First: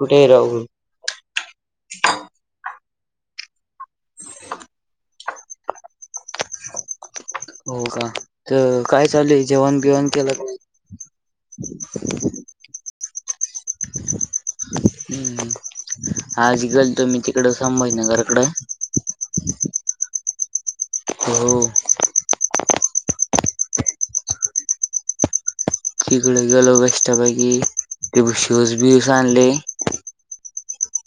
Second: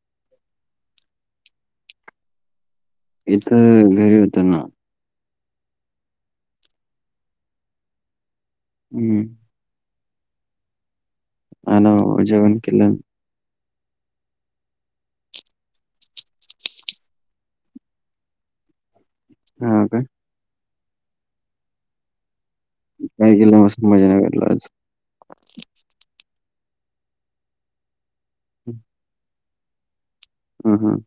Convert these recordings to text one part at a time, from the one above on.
कुठे राहु. इथ घरी होत ना. हो का तर काय हम्म. चालय जेवाण बिवाण केलका? आला बाबा, जेवण [inaudible] [inaudible] हम्म आज गेलतो तिकड संभाजीनगर कड हा का. हो. काय गि मस्त मजा कराला आज. चिकडे गेलो मस्त पैकी तिकडुन शूज बीस आणले. हम्म हम्म.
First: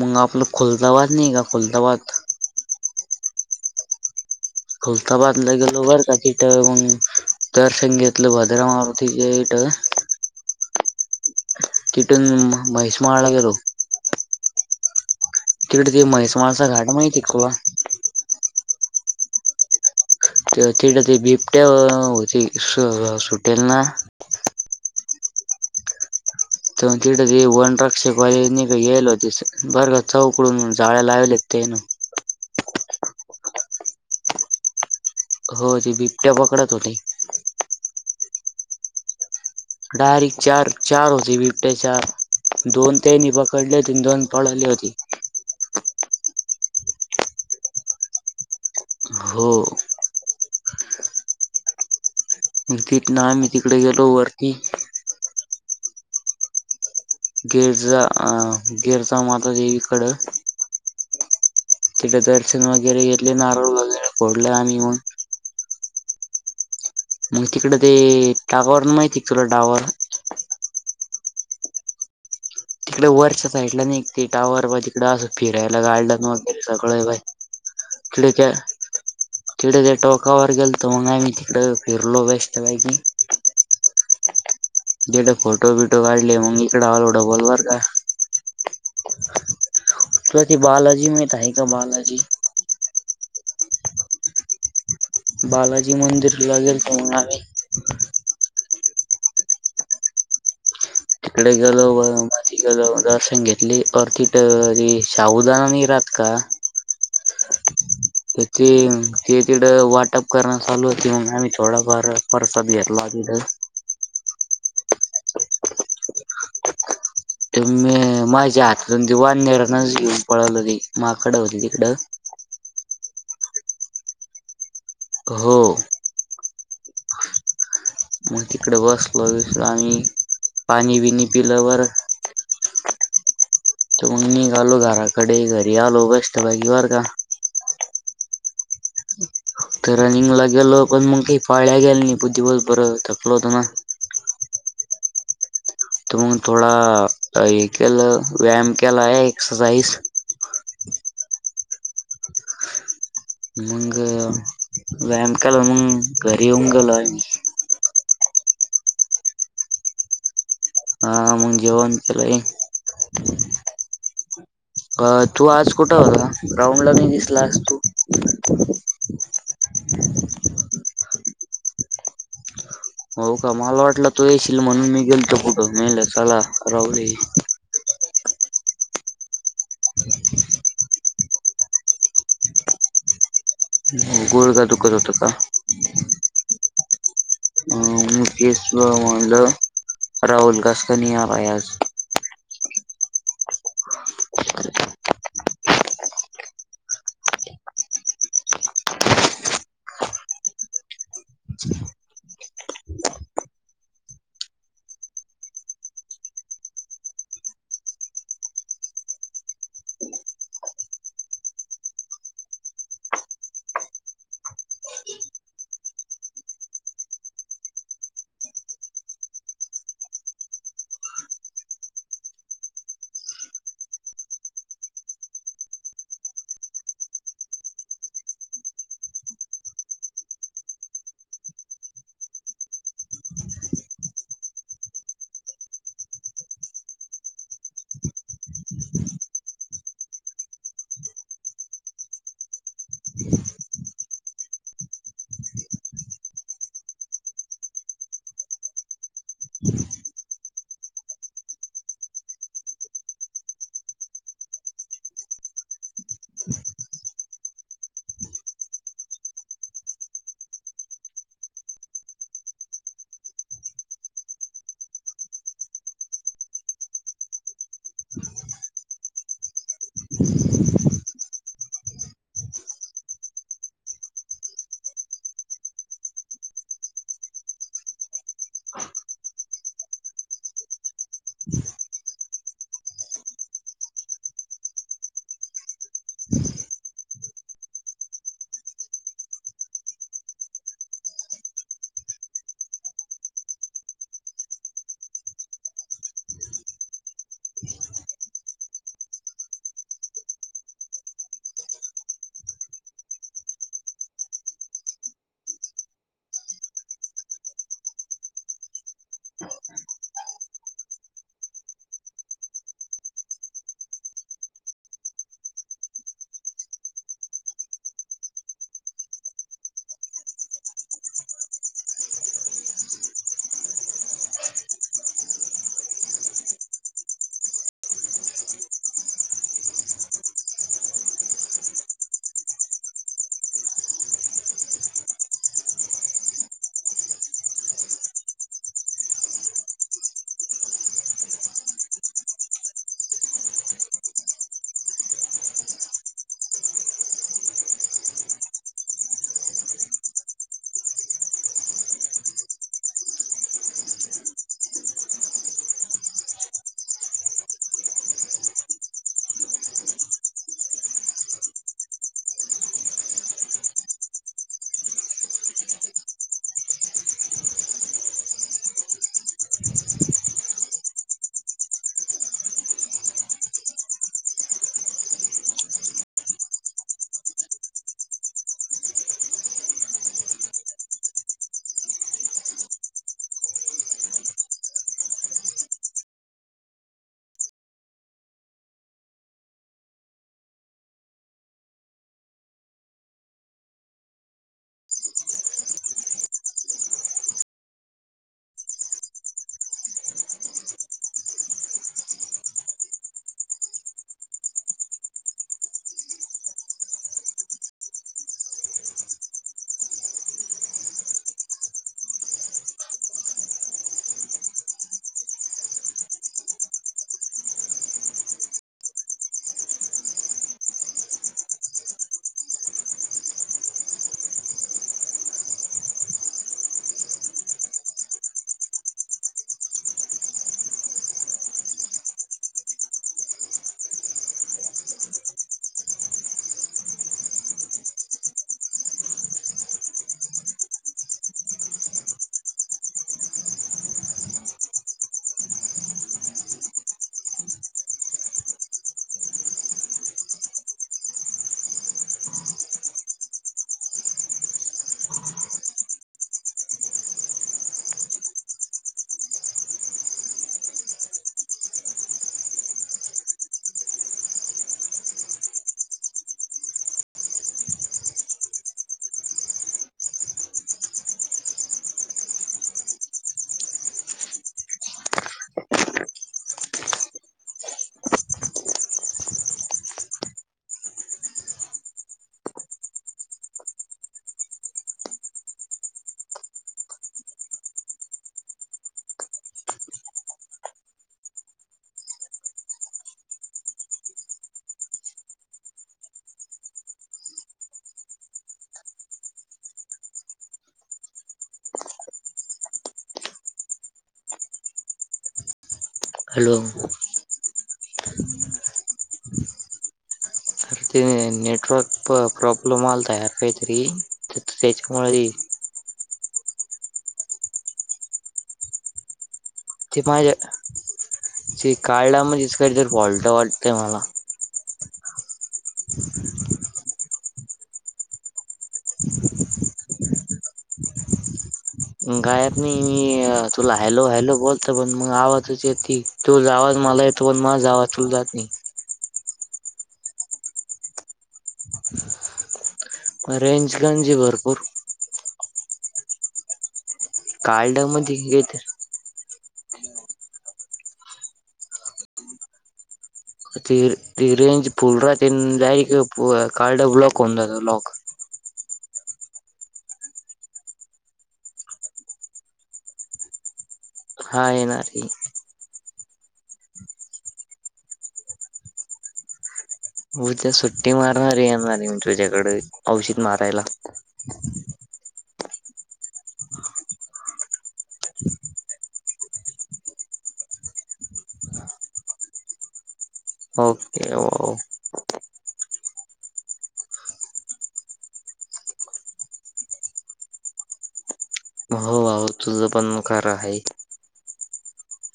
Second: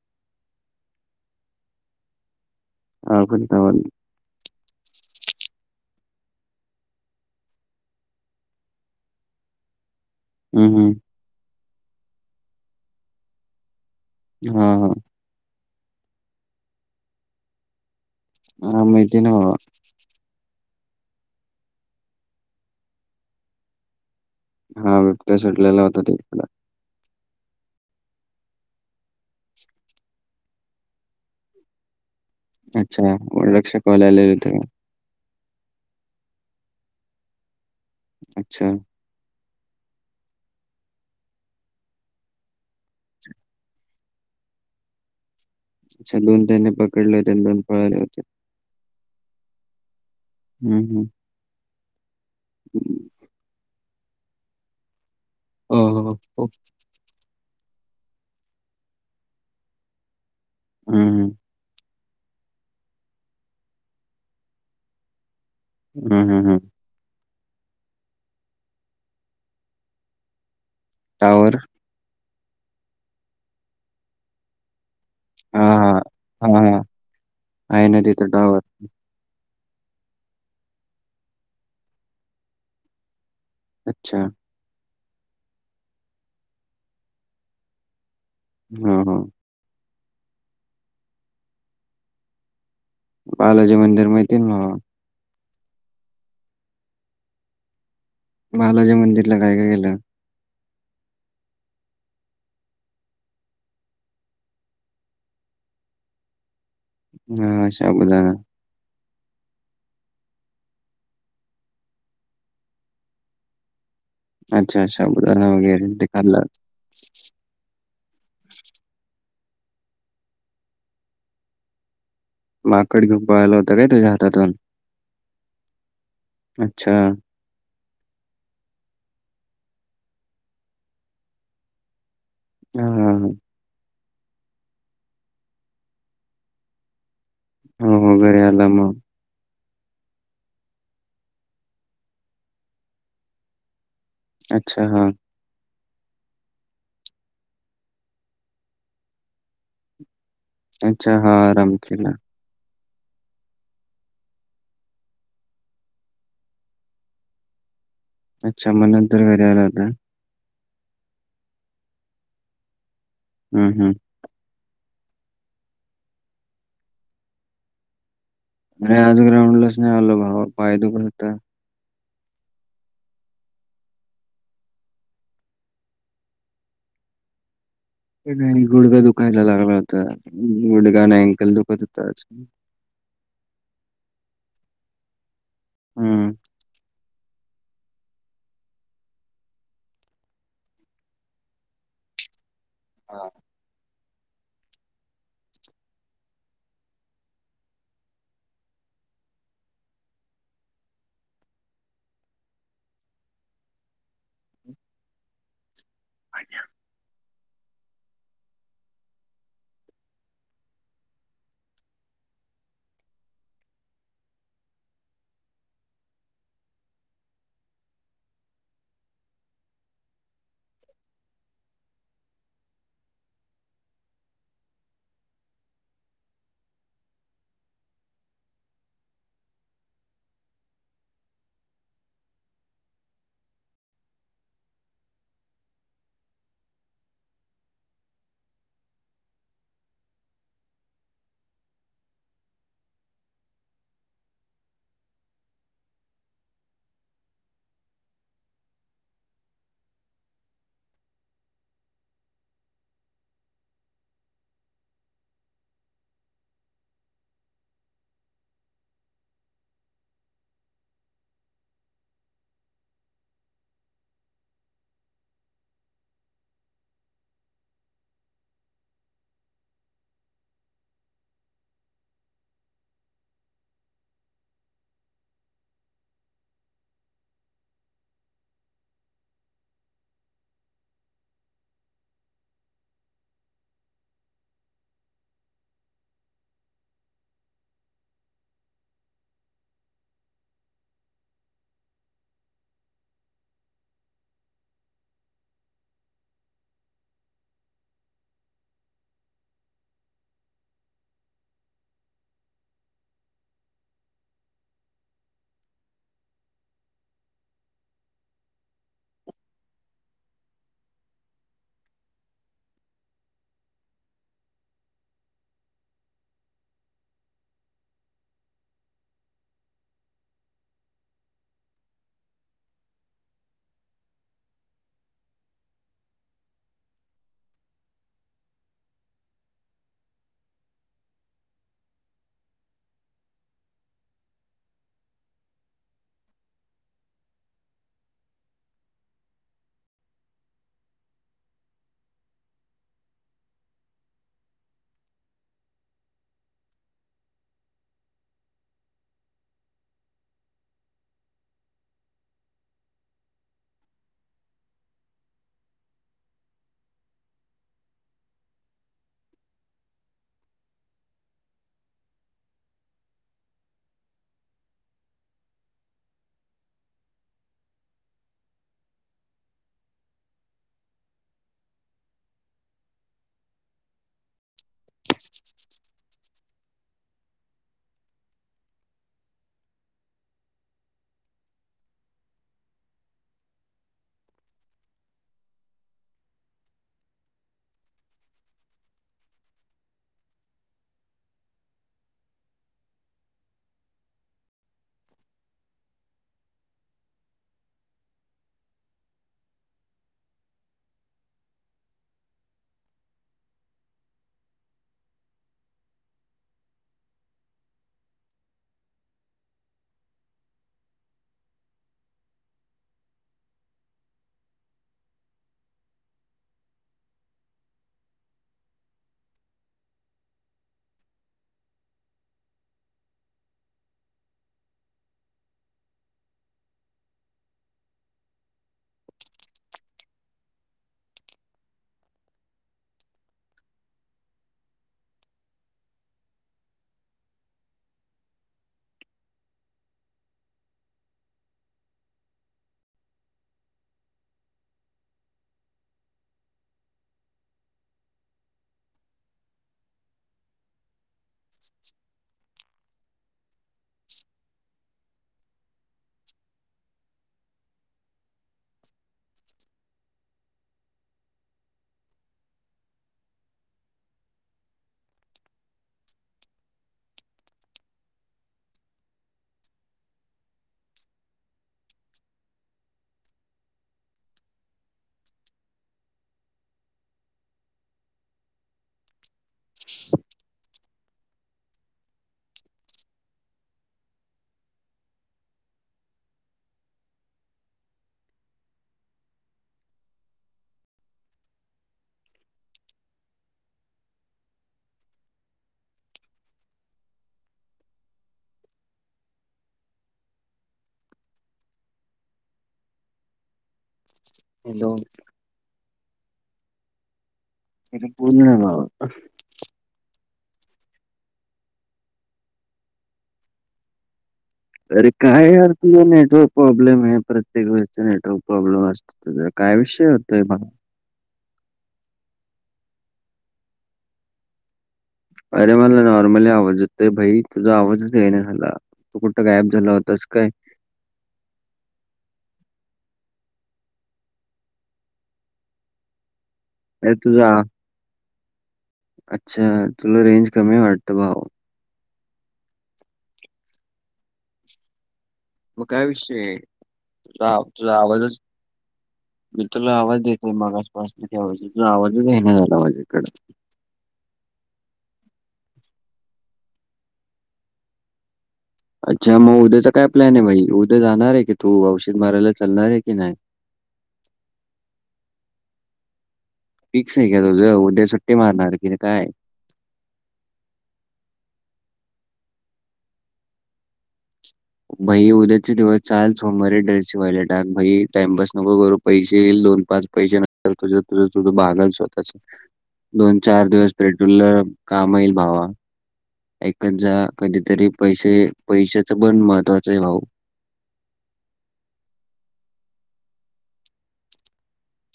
मग आपलं खुलताबाद नाही का खुलताबाद हा खुलताबाद.. खुलताबादला गेलो बरं का तिट मग दर्शन घेतलं भद्रा मारुतीचे इट हम्म हम्म. तिथून म्हैसमाळला गेलो. हा हा. तिकडे ते म्हैस ह माहिती आहे ना भावा. ति ते बिबट्या होती सुटेल ना हा बपट्या सोडलेला होता तिकड. तिथते वन रक्षक वालेयेल हो बर चौकडून जाळ्या लावले तेन अच्छा वन रक्षकवाले आलेले होते. हो ती बिबट्या पकडत होते. अच्छा. डायरेक्ट चार, चार होते बीबटया चार दोन तेनी पकडले होती दोन पळली होती [unintelligible] अच्छा दोन त्यांनी पकडले होते दोन पळाले होते. हो. हम्म हम्म. तिथन आम्ही तिकडे गेलो वरती हो हो हो. गिरजा अं गिरजा माता देेवीकड हम्म हम्म. तिथं दर्शन वगैरे घेतले नारळ वगैरे फोडल आणि म हम्म हम्म हम्म. मग तिकड ते टाकावर माहिती आहे तुला डावार टावर तिकडे वरच्या साइडलं ना [unintelligible] तिकड असं हा फिरायला हा. गाडलंन हा वगैरे हा. सगळं [unintelligible] आहे ना तिथं टावर. तिकडे ते टोकावर गेल तर मग आम्ही तिकडे फिरलो बेस्ट पैकी अच्छा जडे फोटो बिटो काढले मग इकड अलो डबल बर का हम हम तु की बालजी माहिती आहे का बालाजी बालाजी मंदिर माहिती ना बालाजी मंदिर ला [unintelligible] बालाजी मंदिरला काय काय केेलं इकडे गेलो त दर्शन घेतली अ तिट शाबूदाना नि राहात का हा शाबुदना ती हे तिड वाटप करणं चालू होती म्हण आम्ही थोडाफार परसाद घेतला तिथ अच्छा अच्छा [unintelligible] वगैरे ते खालं ते मी माझ्या हातातून दिवान नराणच घेऊन पळवलं ते माकड होती तिकडं माकड घेऊन पळायला होतं काय त्याच्या हातातून हो अच्छा मग तिकडे बसल विस आम्ही पाणी बिनी पिल्यावर ह हा हा त निघालो घराकडे घरी आलो बेष्ट पैकी बरं का हो हो घरी आला मग तर रनिंगला गेलो पण मग काही पाळ्या गेल्या नाही दिवस बर थकल होत ना अच्छा हा तर मग थोडा हे केलं व्यायाम केलाय एक्सरसाइज अच्छा हा रमखेला मग व्यायामकाल मग घरी येऊन गेलो अच्छा म नंतर घरी आला होता हा मग जेवण केलाय हम् हम् अ तू आज कुठे होता ग्राउंड ला या नाही दिसलास तू अरे आज ग्राउंडलाच नाही आल भावा पाय दुखत होता हो का मला वाटला तू येशील म्हणून मी गेलतो कुठं [unintelligible] नाही गुडगा दुखायला लागला होता गुडगा नाही अँकल दुखत होता आज गुडघा दुखत होत का हम्म मुकेश ला मनलं राहुल कसा कणी आलाय आज [inaudible] [inaudible] हॅलो हॅलो ते पूर्ण नाव [unintelligible] ते नेटवर्क प्रॉबलम आलता यार काहीतरी अरे त्याच्यामुळे काय यार तुझ नेटवर्क प्रॉब्लेम आहे प्रत्येक वेळेचा नेटवर्क प्रॉब्लेम असत तुझा काय ते विषय माझ्या होतय भावा ते काळला म्हणजेच काहितरी फॉल्ट वाटतंय मला अरे मला नॉर्मली आवाजेत भाई तुझा आवाजच येईना झाला तो कुठं गायब झाला होताच काय? गायब नाही मी तुला हॅलो हॅलो बोलत पण मग आवाज य ती तू आवाज मला अरे येतो पण तुझा माझा आवाज तुला जात नाही. अच्छा तुला रेंज कमी वाटतं भाऊ. रेंजगंजी भरपूर. मग काय विषय तुझ कार्डा तुझा मध्ये आवाजच घेत मी तुला आवाज देतय मागाासपासनाच तुझा आवाज आहे नाही झाला माझ्याकडे ती ती रेज फूल राहती ती जाय इकडे कार्ड ब्लाॉक होऊन जाते ब्लाॉक. अच्छा मग उद्याचा काय प्लॅन आहे बाई उद्या जाणार आहे की तू औषध मारायला चालणार आहे की नाही. हा येणार की. फिक्स आहे का तुझं उद्या सुट्टे मारणार की नाही काय उद्या सुट्टी मारणार येणार म्हणजेुझ्याकडे औषध मारायला. भई उद्याचे दिवस चाल सोमवारीे ड्रेस शिवायला टाका भाई टाइमपास नको करू. पैसे ये दोन पाच पैसे नंतर तुझ तुझ तुझ बगाल स्वतःचे दोन चार दिवस ओके पेटुल हो काम येईल भावा. एकऐत जा कधीतरी पैसे पैशाच बण महत्वाचं आहे भाऊ. होबात. तुल पण मु खर आहे.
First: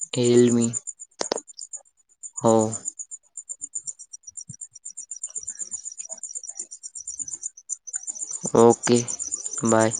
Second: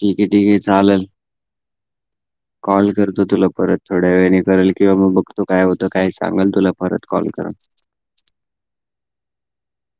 ठीक आहे ठीक आहे मी चालेल. हो कॉल करतो तुला परत थोड्या वेळने करेल किंवा मग बघतो काय होतं काय सांगल तुला परत कॉल करा. Okay bye.